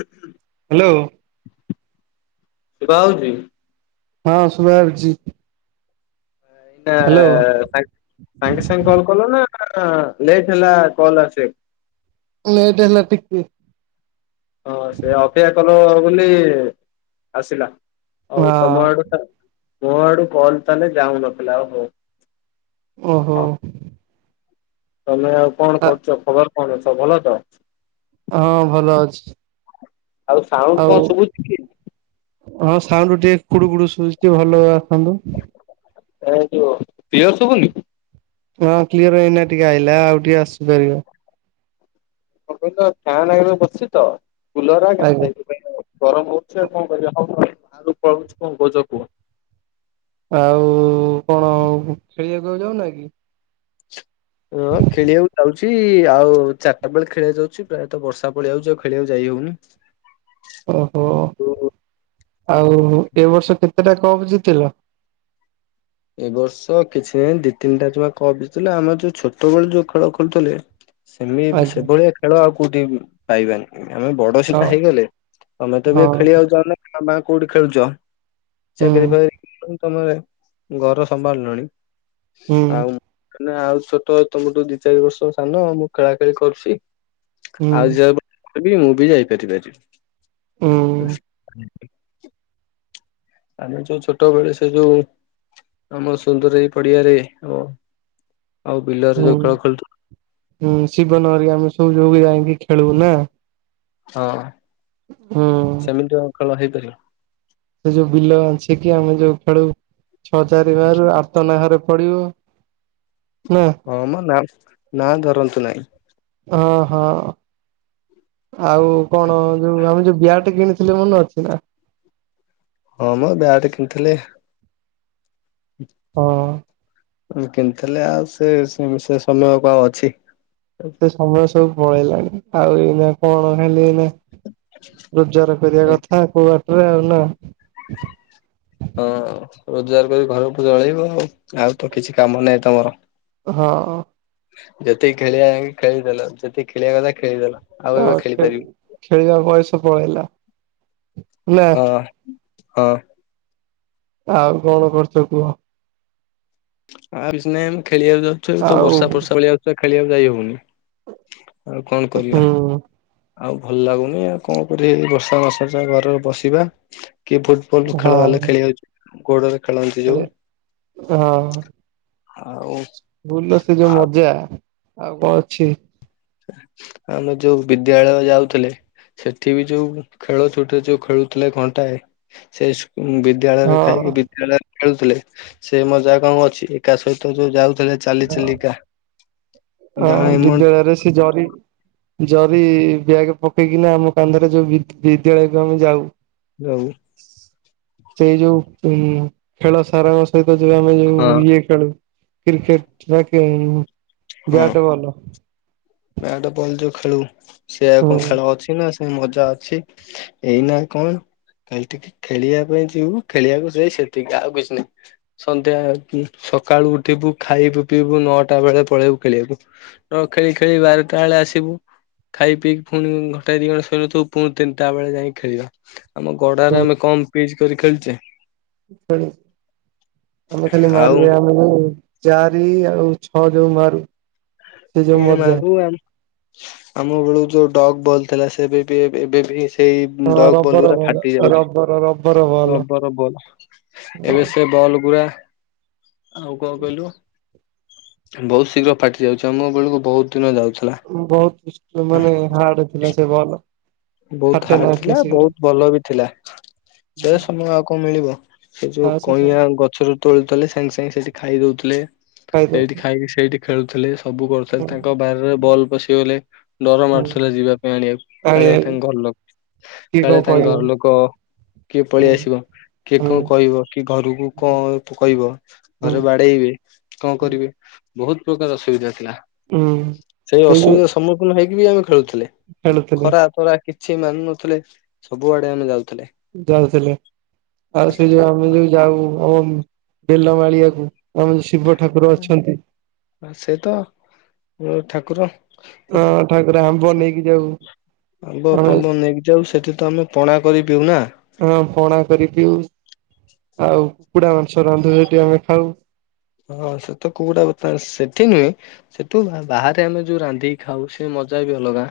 ହଁ ହ୍ୟାଲୋ। ସୁବା ହଉଚି? ହଁ ସୁଭା ଯାଉଚି। ଏଟା ସାଙ୍ଗେ ସାଙ୍ଗେ କଲ୍ କଲ ନା ଲେଟ୍ ହେଲା କଲ ଆସିବାକୁ? ଲେଟ ହେଲା ଟିକେ ହଁ ସେ ଅପେୟା କଲେ ବୋଲି ଆସିଲା ଆଉ ହଁ ତମ ଆଡୁ ମୋ ଆଡୁ କଲ୍ ତାହେଲେ ଯାଉନଥିଲା ଆଉ ହଉ ଓହୋ। ହ ତମେ ଆଉ କଣ କରୁଚ ଖବର କଣ ସବୁ ଭଲ ତ? ହଁ ଭଲ ଅଛି। ଆଉ ସାଉଣ୍ଡ ଆଉ କଣ ସବୁଚି କି? ହଁ ସାଉଣ୍ଡ ଟିକେ କୁଡୁ କୁଡୁ ଶୁବୁଚି ଟିକେ ଭଲ ଆ ଆସନ୍ତୁ। ଏ ଯୋଉ କ୍ଳିଅର ସୁବୁନି? ହଁ କ୍ଲିୟର ଏଇନା ଟିକେ ଆଇିଲା ଆଉ ଟିକେ ଆସି ପାରିବ କ କଇଲ ଫ୍ୟାନ ଆଗରେ ବସିଚି ତ କୁଲର ଆଗରେ ଆଜ୍ଞା। ସେଇଥିପାଇଁ। ଗରମ ହଉଛି ଆଉ କଣ କରିବା [unintelligible] କଣ କହୁଚ କୁହ। ଆଉ କଣ ଖେଳିବାକୁ ଆଉ ଯାଉନା କି? ହଁ ଖେଳିବାକୁ ଯାଉଚି ଆଉ ଚାରିଟା ବେଳେ ଖେଳଆ ଯାଉଚି ପ୍ରାୟତଃ ବର୍ଷା ପଳେଇ ଆଉଚି ଆଉ ଖେଳିବାକୁ ଯାଇ ହଉନି। ଓହୋ ଓ ଆଉ ଏ ବର୍ଷ କେତେଟା କପ୍ ଜିତିଲ? ଏ ବର୍ଷ କିଛି ନାହିଁ ଦି ତିନିଟା ଜମା କପ୍ ଜିତିଲୁ ଆମର ଯୋଉ ଛୋଟବେଳେ ଯୋଉ ଖେଳ ଖେଳୁଥିଲେ ସେମି ଏବେ ଆଜ୍ଞା ସେଭଳିଆ ଖେଳ ଆଉ କୋଉଠି ବି ପାଇବାନି। ଆମେ ବଡ ହଁ। ସିନା ହେଇଗଲେ ତମେ ତ ବି ହଁ ଖେଳିିବାକୁ ଯାଉନ ହ ମା କୋଉଠି ଖେଳୁଚ ହୁଁ ଚାକିରି ବାକିରି ତମ ଘର ସମ୍ଭାଳିଲଣି ହୁଁ ଆଉ ମାନେ ଆଉ ଛୋଟ ତମଠୁ ଦି ଚାରି ବର୍ଷ ସାନ ମୁଁ ଖେଳା ଖେଳି କରୁଚି। ହୁଁ ଆଉ [unintelligible] ପାରିବି ମୁଁ ବି ଯାଇପାରିବି। ହୁଁ। ଆମେ ଯୋଉ ଛୋଟ ବେଳେ ସେ ଯୋଉ ଆମ ସୁନ୍ଦର ଏଇ ପଡିଆରେ ଆଉ ବିଲରେ ହୁଁ ଯୋଉ ଖେଳ ଖେଳୁ ହୁଁ ଶିବନ ହରିକା ଆମେ ସବୁ ଯୋଉ ଯାଇକି ଖେଳୁ ନା? ହଁ। ହୁଁ। ସେମିତି ଆଉ ଖେଳ ହେଇପାରିବ। ସେ ଯୋଉ ବିଲ ବାଞ୍ଚିକି ଆମେ ଯୋଉ ଖେଳୁ ଛଅ ଚାରି ବାରୁ ଆରତ ନା ଘର ପଢିବ ନା। ହଁ ମ ନା ନାଁ ଧରନ୍ତୁ ନାହିଁ। ହଁ ହଁ ଆଉ କଣ ଯୋଉ ଆମେ ଯୋଉ ବିଆଟେ କିଣି ଥିଲେ ମନେ ଅଛି ନା? ହଁ ମ ବ୍ୟାଗ ଟେ କିଣିଥିଲେ ହୁଁ ହଁ। କିଣିଥିଲେ ଆଉ ସେ ସେ ସମୟ ଆଉ କଣ ଅଛି। ସେ ସମୟ ସବୁ ପଳେଇଲାଣି ଆଉ ଏଇନା କଣ ଖାଲି ଏଇନା ରୋଜଗାର କରିବା କଥା କୋଉ ବାଟରେ ଆଉ। ନା? ହଁ ରୋଜଗାର କରି ଘରକୁ ଚଳେଇବ ଆଉ ଆଉ ତ କିଛି କାମ ନାହିଁ ତମର। ହଁ। ଯେତକି ଖେଳିବାଆଙ୍କେ ଖେଳିଦେଲ ଯେତେ ଖେଳିବା କଥା ଖେଳିଦେଲ। ଆଉ ଅ ଏବେ ଖେଳି ଖ ପାରିବି ଖେଳିବା ବୟସ ପଳେଇଲା। ନା ହଁ ହଁ ଆଉ କଣ କର୍ଚ କୁହ? ଆଉକିଛିନାଇ ଆମେ ଖେଳିବାକୁ ଯାଉଛୁ ତ ଆଉ ବର୍ଷା ବର୍ଷା ପଳିଆଉଛି ଆଉ ଖେଳିବାକୁ ଯାଇ ହଉନି। ଆଉ କଣ ହୁଁ କରିବା। ଆଉ ଭଲ୍ ଲାଗୁନି ଆଉ କଣ କରଇ ଏଇ ବର୍ଷା ମାସା ଟା ଘରେ ବସିବା କିଏ ଫଲ୍ ହଁ ଖେଳ ବାହେଲେ ଖେଳି ଯାଉଛି ଗୋଡରେ ଖେଳନ୍ତି ଖେଳି ଯୋଉ ହଁ ଆଉ ଭୁଲ ସେ ଯୋଉ ମଜା। ଆଉ କଣ ଅଛି। ଆମେ ଯୋଉ ବିଦ୍ୟାଳୟ ଯାଉଥିଲେ ସେଠି ବି ଯୋଉ ଖେଳ ଛୁଟିରେ ଯୋଉ ଖେଳୁଥିଲେ ଘଣ୍ଟାଏ ସେ ସ୍କୁ ବି ହଁ ବିଦ୍ୟାଳୟରେ ଖାଇକି ବିଦ୍ୟାଳୟରେ ଖେଳୁଥିଲେ ସେ ମଜା ଆଉ କଣ ଅଛି ଏକା ସହିତ ଯୋଉ ଯାଉଥିଲେ ଚାଲି ହଁ ଚାଲିକା ଅ ଗାଁ ଏମୁନ୍ ବିଦ୍ୟାଳୟରେ ସେ ଜରି ଜରି ବ୍ୟାଗ ପକେଇକିନା ଆମ କାନ୍ଧରେ ଯୋଉ ବି-ବିଦ୍ୟାଳୟକୁ ଆମେ ଯାଉ ରଉ ସେଇ ଯୋଉ ଉ ଖେଳ ସାର ସ ସହିତ ଯଉ ଆମେ ଯୋଉ ହଁ ଇଏ ଖେଳୁ କ୍ରିକେଟ୍ ଯାହାକି ବ୍ୟାଟ୍ ବଲ। ନା ବ୍ୟାଟ୍ ବଲ୍ ଯୋଉ ଖେଳୁ ସେ ଆ ହୁଁ କଣ ଖେଳ ଅଛି ନା ସେ ମଜା ଅଛି। ଏଇ ନା କଣ କାଲି ଟିକେ ଖେଳିବା ପାଇଁ ଯିବୁ ଖେଳିବାକୁ ଯ ସେତିକି ଆଉ କିଛି ନାହିଁ। ସନ୍ଧ୍ୟା ସକାଳୁ ଉଠିବୁ ଖାଇବୁ ପିଇବୁ ନଅଟା ବେଳେ ପଳେଇବୁ ଖେଳିବାକୁ। ର ଖେଳି ଖେଳି ବାରଟା ବେଳେ ଆସିବୁ ଖାଇ ପିଇକି ପୁଣି ଘଣ୍ଟାଏ ଦି ଘଣ୍ଟା ଶୋଇନଥିବୁ ପୁଣି ତିନଟା ବେଳେ ଯାଇକି ଖେଳିବୁ। ଆମ ଗଡ଼ାରେ ହୁଁ ଆମେ କମ୍ ପିଜ୍ କରି ଖେଳିଛେ ଆମେ ଖାଲି ଆଉ ମାରିବା ଆମେ ନ ଚାରି ଆଉ ଛଅ ଯୋଉ ମାରୁ। ସେ ଏ ଯୋଉ ମଜା ମାରୁ ଆମ ବେଳୁ ଯୋଉ ଡଗ୍ ବଲ୍ ଥିଲା ସେବେ ବି ଏବେ ବି ସେଇ ହଁ ଡଗ୍ ବଲ୍ ରବର ଉରା ବଲ ଫାଟି ଯାଉଛି rubber rubber ball rubber ball ଏବେ ସେ ବଲ୍ ଗୁରା ଆଉ କଣ କହିଲୁ ବହୁତ ଶୀଘ୍ର ଫାଟି ଯାଉଛି ଆମ ବେଳକୁ ବହୁତ୍ ଦିନ ଯାଉଥିଲା। ବହୁତ ମାନେ ହାର୍ଡ ଥିଲା ସେ ବଲ୍ ବହୁତ ହାର୍ଡ ଥିଲା ବହୁତି ଭଲ ବି ଥିଲା। ସେ ହୁଁ ସମୟ ଆଉ କଣ ମିଳିବ? ସେ ଯୋଉ ଆଉ ସବୁ କଇଁଆ ଗ ଗଛରୁ ତୋଳୁଥିଲେ। ସାଙ୍ଗେ ସାଙ୍ଗେ ସେଇଠି ଖାଇଦଉଥିଲେ ସେଇଠି ଖାଇଦଉଥିଲେ। ଖାଇକି ସେଇଠି ଖେଳୁଥିଲେ। ସବୁ କରୁଥିଲେ ତାଙ୍କ ବାରିରେ ବଲ୍ ପଶିଗଲେ ଡର ମାରୁୁଥିଲା ଯିବା ପାଇଁ ଆଣିବାକୁ କାଳେ ଆଣିବା ତାଙ୍କ ଘର ଲୋକ। କିଏ କଣ କାଳେ ତାଙ୍କ କହିବ ଘର ଲୋକ କିଏ ହୁଁ ପଳେଇ ଆସିବ? କିଏ ହୁଁ କଣ କହିବ? କିଏ ଘରକୁ କଣ କହିବ? ହୁଁ ଘରେ ବାଡେଇବେ। କଣ କରିବି ବହୁତ ପ୍ରକାର ଅସୁବିଧା ଥିଲା। ହୁଁ ସେଇ ଅସୁବିଧା ସମ୍ମୁଖିନ ହେଇକି ବି ଆମେ ଖେଳୁଥିଲେ। ଖେଳୁଥିଲି ଖରା ତରା କିଛି ମାନୁ ନଥିଲେ ସବୁ ଆଡ଼େ ଆମେ ଯାଉଥିଲେ। ଯାଉଥିଲେ ଆଉ ସେ ଯୋଉ ଆମେ ଯୋଉ ଯାଉ ଆମ ବେଲମାଳିଆକୁ। ଆଉ ଶିବ ଠାକୁର ଅଛନ୍ତି। ଆ ସେ ତ ଠାକୁର। ହଁ ଠାକୁର ଆମ୍ବ ନେଇକି ଯାଉ। ଆମ୍ୱ ଆମେ ପାମ୍ବ ନେଇକି ଯାଉ ସେଠି ତ ଆମେ ପଣା କରି ପିଉ ନା। ହଁ ପଣା କରି ପିଉ। ଆଉ କୁକୁଡା ମାଂସ ରାନ୍ଧୁ ସେଇଟି ଆମେ ଖାଉ। ହଁ ସେ ତ କୋଉଡା ବତାନ ସେଠି ନୁହେଁ। ସେଠୁ ବାହାରେ ଆମେ ଯୋଉ ରାନ୍ଧିକି ଖାଉ ସେ ମଜା ବି ଅଲଗା।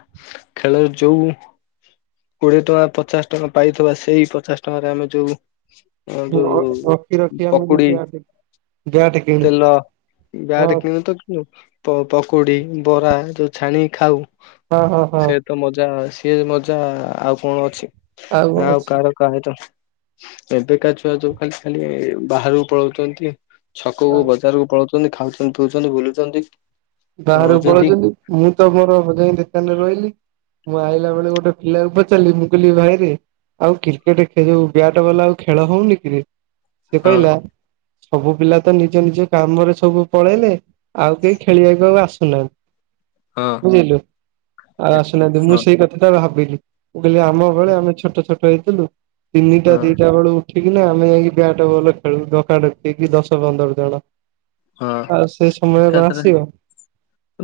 ଖେଳରେ ଯୋଉ କୋଡିଏ ଟଙ୍କା ପଚାଶ ଟଙ୍କା ପାଇଥିବା ସେଇ ପଚାଶ ଟଙ୍କାରେ ଆମେ ଯୋଉ ଆ ଯୋଉ ରଖି ରଖି ଆମେ ଯୋଉ ପକୁଡି। ବ୍ୟାଟ ବ୍ୟାଟ କିଣୁ ତେଲ ହଁ ବ୍ୟାଟ କିଣୁ ତ ପ-ପକୁଡ଼ି, ବରା ଯୋଉ ଛାଣିକି ଖାଉ। ହଁ ହଁ ହଁ। ସେ ତ ମଜା ସିଏ ମଜା ଆଉ କଣ ଅଛି। କଣ ଆଉ କାହାର ଅଛି। କାହେ ତ ଏବେକା ଛୁଆ ଯୋଉ ଖାଲି ଖାଲି ବାହାରକୁ ପଳଉଛନ୍ତି। ଛକକୁ ବଜାରକୁ ପଳଉଛନ୍ତି ଖାଉଛନ୍ତି ପିଉଛନ୍ତି ବୁଲୁଛନ୍ତି। ବାହାରୁକୁ ରହୁଛନ୍ତି। ପଳଉଛନ୍ତି ମୁଁ ତ ମୋର ହ ଯାାଇ ଦୋକାନରେ ରହିଲି। ମୁଁ ଆଇଲା ବେଳେ ଗୋଟେ ପିଲାକୁ ପଚାରିଲି ମୁଁ କହିଲିି ଭାଇରେ ଆଉ କ୍ରିକେଟ ଏ ଯୋଉ ବ୍ୟାଟ୍ ବଲ ଆଉ ଖେଳ ହଉନି କିରେ? ସେ ହଁ କହିଲା ସବୁ ପିଲା ତ ନିଜ ନିଜ କାମରେ ସବୁ ପଳେଇଲେ। ଆଉ କେହି ଖେଳିିବାକୁ ଆଉ ଆସୁନାହାନ୍ତି। ହଁ ବୁଝିଲୁ ଆ ଆସୁନାହାନ୍ତି ମୁଁ ହଁ ସେଇ କଥାଟା ଭାବିଲି। ମୁ କହିଲି ଆମ ବେଳେ ଆମେ ଛୋଟ ଛୋଟ ହେଇଥିଲୁ ତିନିଟା ହଁ ଦିଟା ବେଳୁ ଉଠିକିନା ଆମେ ଯାଇକି ବ୍ୟାଟ ବଲ୍ ଖେଳୁ ଡକାଡକି ହେଇକି ଦଶ ପନ୍ଦର ଜଣ। ହଁ ଆଉ ସେ ସମୟ କଣ ଏକାଥରେ। ଆସିବ?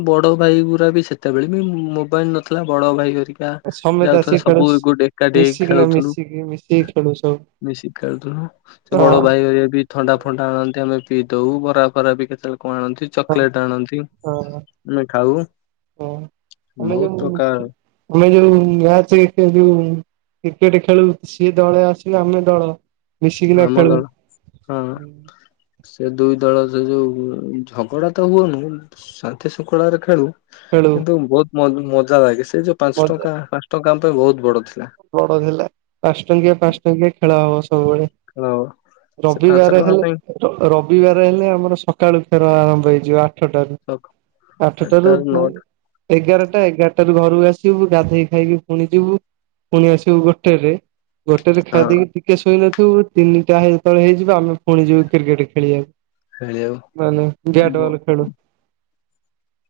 ବଡ ଭାଇ ଗୁରା ବି ସେତେବେଳେ ବି ମୋବାଇଲ ନଥିଲା ବଡ ଭାଇ ଘରୀ ଯା ସମେତ ଯାଉଥିବା ଆସିକି ଖେଳୁ। ସବୁ ଗୋ ଏକାଠି ହେଇ ମିଶିକି ନା ଖେଳୁଥିଲୁ। ମିଶିକି ମିଶିକି ଖେଳୁ ସବୁ ମିଶିକି ଖେଳୁଥିଲୁ ସେ ବଡ ହଁ ଭାଇ ଘରୀକା ବି। ଥଣ୍ଡା ଫଣ୍ଡା ଆଣନ୍ତି ଆମେ ପିଇଦଉ। ବରା ଫରା ବି କେତେବେଳେ କଣ ଆଣନ୍ତି। ହଁ ଚକଲେଟ୍ ଆଣନ୍ତି ହଁ। ଆମେ ଖାଉ ହଁ ଆମେ ବହୁତ ଯୋଉ ପ୍ରକାର। ଆମେ ଜୋଉ ମ୍ୟାଚ ସେ ଜୋଉ। କ୍ରିକେଟ ଖେଳୁ ସିଏ ଦଳେ ଆସିବେ ଆମେ ଦଳ ମିଶିକିନା ଆମ ଖେଳୁ। ଦଳ ହଁ। ସେ ଦୁଇ ଦଳ ସେ ଯୋଉ ଝଗଡା ତ ହୁଅନି ଶାନ୍ତି ଶୃଙ୍ଖଳାରେ ଖେଳୁ। ଖେଳୁ କିନ୍ତୁ ବହୁତ ମ ମଜା ଲାଗେ ସେ ଯୋଉ ପାଞ୍ଚ ମଜା ଟଙ୍କା ପାଞ୍ଚ ଟଙ୍କା ଆମ ପାଇଁ ବହୁତ ବଡ ଥିଲା। ବଡ ଥିଲା ପାଞ୍ଚ ଟଙ୍କିଆ ପାଞ୍ଚ ଟଙ୍କିଆ ଖେଳ ହବ ସବୁବେଳେ। ଖେଳ। ସେ ପାଞ୍ଚ ରବିବାରେ ଟଙ୍କା ହେଲେ ପାଇଁ ର ରବିବାର ହେଲେ ଆମର ସକାଳୁ ଖେର ଆରମ୍ଭ ହେଇଯିବ ଆଠଟାରୁ। ଆଠଟାରୁ ସକାଳ ଉପରେ। ନଅଟା ଏଗାରଟା ଏଗାରଟାରୁ ଘରୁ ଆସିବୁ ଗାଧେଇ ଖାଇକି ପୁଣି ଯିବୁ। ପୁଣି ଆସିବୁ ଗୋଟେ ରେ ଗୋଟେରେ ହଁ ଖାଇଦେଇକି। ଟିକେ ଶୋଇନଥିବୁ ତିନିଟା ହେଇ ଯେତେବେଳେ ହେଇଯିବ ଆମେ ପୁଣି ଯିବୁ କ୍ରିକେଟ ଖେଳିବାକୁ। ମାନେ ବ୍ୟାଟ ବ ବଲ ଖେଳୁ।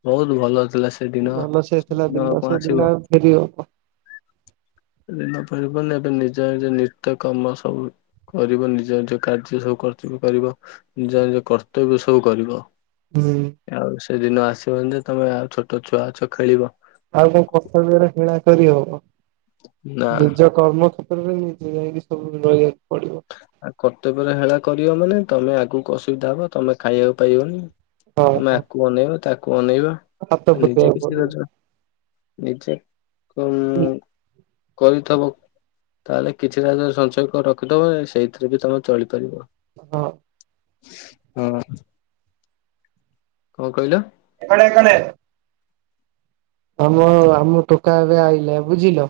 ବହୁତ ଭଲ ଥିଲା ସେଦିନ ସେଦିନ କଣ ଆସିବ। ଫେରିହବ। ସେ ଦିନ ପରିବନି ଏବେ ନିଜ ନିଜ ନିତ୍ୟ କର୍ମ ସବୁ କରିବ ନିଜ ନିଜ କାର୍ଯ୍ୟ ସବୁ କରଥିବ କରିବ ନିଜ ନିଜ କର୍ତ୍ତବ୍ୟ ସବୁ କରିବ। ହୁଁ। ଆଉ ସେଦିନ ଆସିବନି ଯେ ତମେ ଆଉ ଛୋଟ ଛୁଆ ଅଛ ଖେଳିବ। ଆଉ କୋଉ କର୍ତବ୍ୟରେ ହେଳା କରି ହବ। ନା। ନିଜ କର୍ମ କ୍ଷେତ୍ରରେ ନିଜେ ଯାଇକି ସବୁ ରହିବାକୁ ପଡିବ। ଆ କର୍ତ୍ତବ୍ୟରେ ହେଳା କରିବ ମାନେ ତମେ ଆଗକୁ ଅସୁବିଧା ହବ ତମେ ଖାଇବାକୁ ପାଇବନି। ହଁ ତମେ ହଁ। ଆକୁ ଅନେଇବ ତାକୁ ଅନେଇବ ହାତ ନିଜେ ପତେଇବାକୁ କିଛି ପଡିବ ରୋଜ ନିଜେ କ କରିଥବ ତାହେଲେ କିଛି ରାଜ୍ୟରେ ସଞ୍ଚୟ କ ର କି ତମେ ସେଇଥିରେ ବି ତମେ ଚଳିପାରିବ। ହଁ। ହଁ। କଣ କହିଲ? [unintelligible] ଆମ ଆମ ଟୋକା ଏବେ ଆଇଲେ ବୁଝିଲ।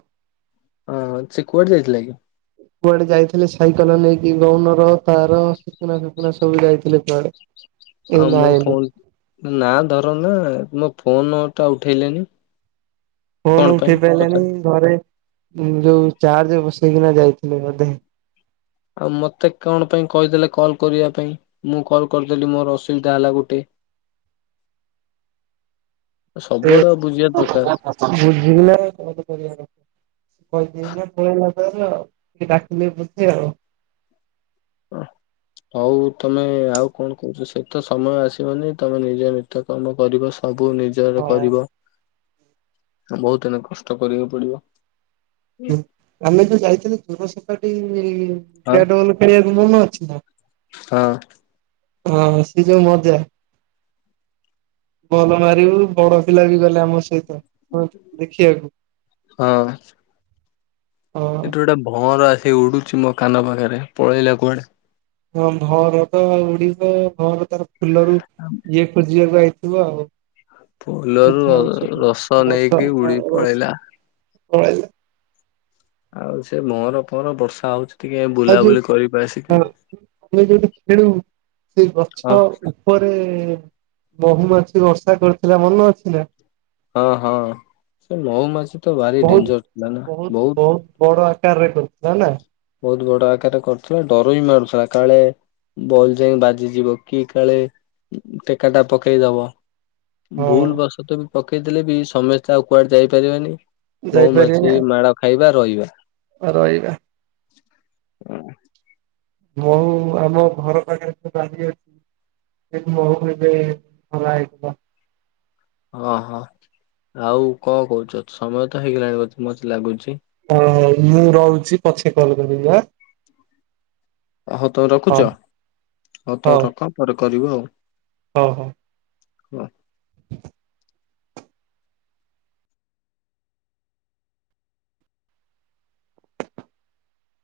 ହଁ ସେ କୁଆଡ଼େ ଯାଇଥିଲା କି? କୁଆଡେ଼ ଯାଇଥିଲେ ସାଇକେଲ ନେଇକି ଗଉନର ତାର ଶକୁନା ଫୁକୁନା ସବୁ ଯାଇଥିଲେ କୁଆଡେ଼। ଆଉ ମୋ ଫୋନ ନା ଧର ନା ମୋ ଫୋନ ଟା ଉଠେଇ ଫୋନ ଉଠେଇ ପାରିଲାନୀ ଘରେ ଯୋଉ ଚାର୍ଜ ବସେଇକିନା ଯାଇଥିଲି ବୋଧେ। ଆଉ ମତେ କଣ ପାଇଁ କହିଦେଲେ କଲ କରିବା ପାଇଁ? ମୁଁ କଲ୍ କରିଦେଲିି ମୋର ଅସୁବିଧା ହେଲା ଗୋଟେ। ସେ ସବୁଆଡ଼େ ବୁଝିବା ଦରକାର। [unintelligible] କହିଦେଇକି ନା ପଳେଇଲା ତାର କିଏ ଡାକୁଛି ଯିବି ଆଉ। ହଉ ତମେ ଆଉ କଣ କହୁଛ ସେ ତ ସମୟ ଆସିବନି ତମେ ନିଜେ ନିତ୍ୟ କାମ କରିବ ସ ସବୁ ନିଜର ହଁ କରିବ ବହୁତ ଏଇନା କଷ୍ଟ କରିବାକୁ ପଡିବ। ହୁଁ ଆମେ ଯୋଉ ଯାଇଥିଲେୁ ଚୁର ସପାଟି ହଁ ବ୍ୟାଟ୍ ବଲ୍ ଖେଳିବାକୁ ମନେ ଅଛି ନା। ହଁ। ହଁ ହଁ ସେ ଯୋଉ ମଜା। ଭଲ ମାରିବୁ ବଡ଼ ପିଲା ବି ଗଲେ ଆମ ସହିତ ଦେଖିବାକୁ। ହଁ। ହଁ। ଏଠି ଗୋଟେ ଭଁଅର ଆସିକି ଉଡୁଛି ମୋ କାନ ପାଖରେ ପଳେଇଲା କୁଆଡେ଼। ହ ଭାଅଁର ତ ଉଡ଼ିବ ଭାଅଁର ତାର ଫୁଲରୁ ଇଏ ଖୋଜିବାକୁ ଆଇ ଆଉ ଫୁଲରୁ ମିଠା ଅଂଶ ଟା ରସ ରସ ନେଇକି ଉଡି ରସ ପଳେଇଲା। [unintelligible] ଆଉ ସେ ଭାଅଁର ଫଅଁର ବର୍ଷା ହଉଛି। ଟିକେ ଆଉ ବୁଲାବୁଲି କରିବା ଆସିକି ଯୋଉ ଆମେ ଯୋଉଠି ଖେଳୁ ସେଇ ହଁ ଗଛ ଉପରେ ବହୁୂମାଛି ବର୍ଷା କରିଥିଲା ମନେ ଅଛିନା। ହଁ ହଁ ସେ ମହୁମାଛି ତ ଭାରି ବହୁତ ଡେଞ୍ଜର ଥିଲା ନା ବହୁତ ବଡ ଆକାରରେ କରୁଥିଲା ନା। ବହୁତ ବଡ଼ ଆକାରରେ କରୁଥିଲା ଡର ବି ମାରୁୁଥିଲା କାଳେ ବଲ ଯାଇ ବାଜିଯିବ କି କାଳେ ଟେକା ଟା ପକେଇଦବ। ହଁ ଭୁଲ ବଶତ ବି ପକେଇ ଦେଲେ ବି ସମସ୍ତେ ଆଉ କୁଆଡ଼େ ଯାଇପାରିବେନି। ମଉ ମାଛି ମାଳ ଖାଇବା ରହିବା। ହ ରହିବା। ହୁ। ମହୁ ଆମ ଘର ପାଖରେ [unintelligible] [unintelligible] ହଁ ହଁ ଆଉ କଣ କହୁଛ ସମୟ ତ ହେଇଗଲାଣି ବୋଧେ ମତେ ଲାଗୁଛି? ହଁ ହଁ ମୁଁ ରହୁଛି ପଛେ କଲ୍ କରିବି ଆଁ। ହଉ ତମେ ହଉ ରଖୁଛ ହଉ ତ ରଖ ପରେ କରିବ ଆଉ। ହଁ ହଁ। [inaudible]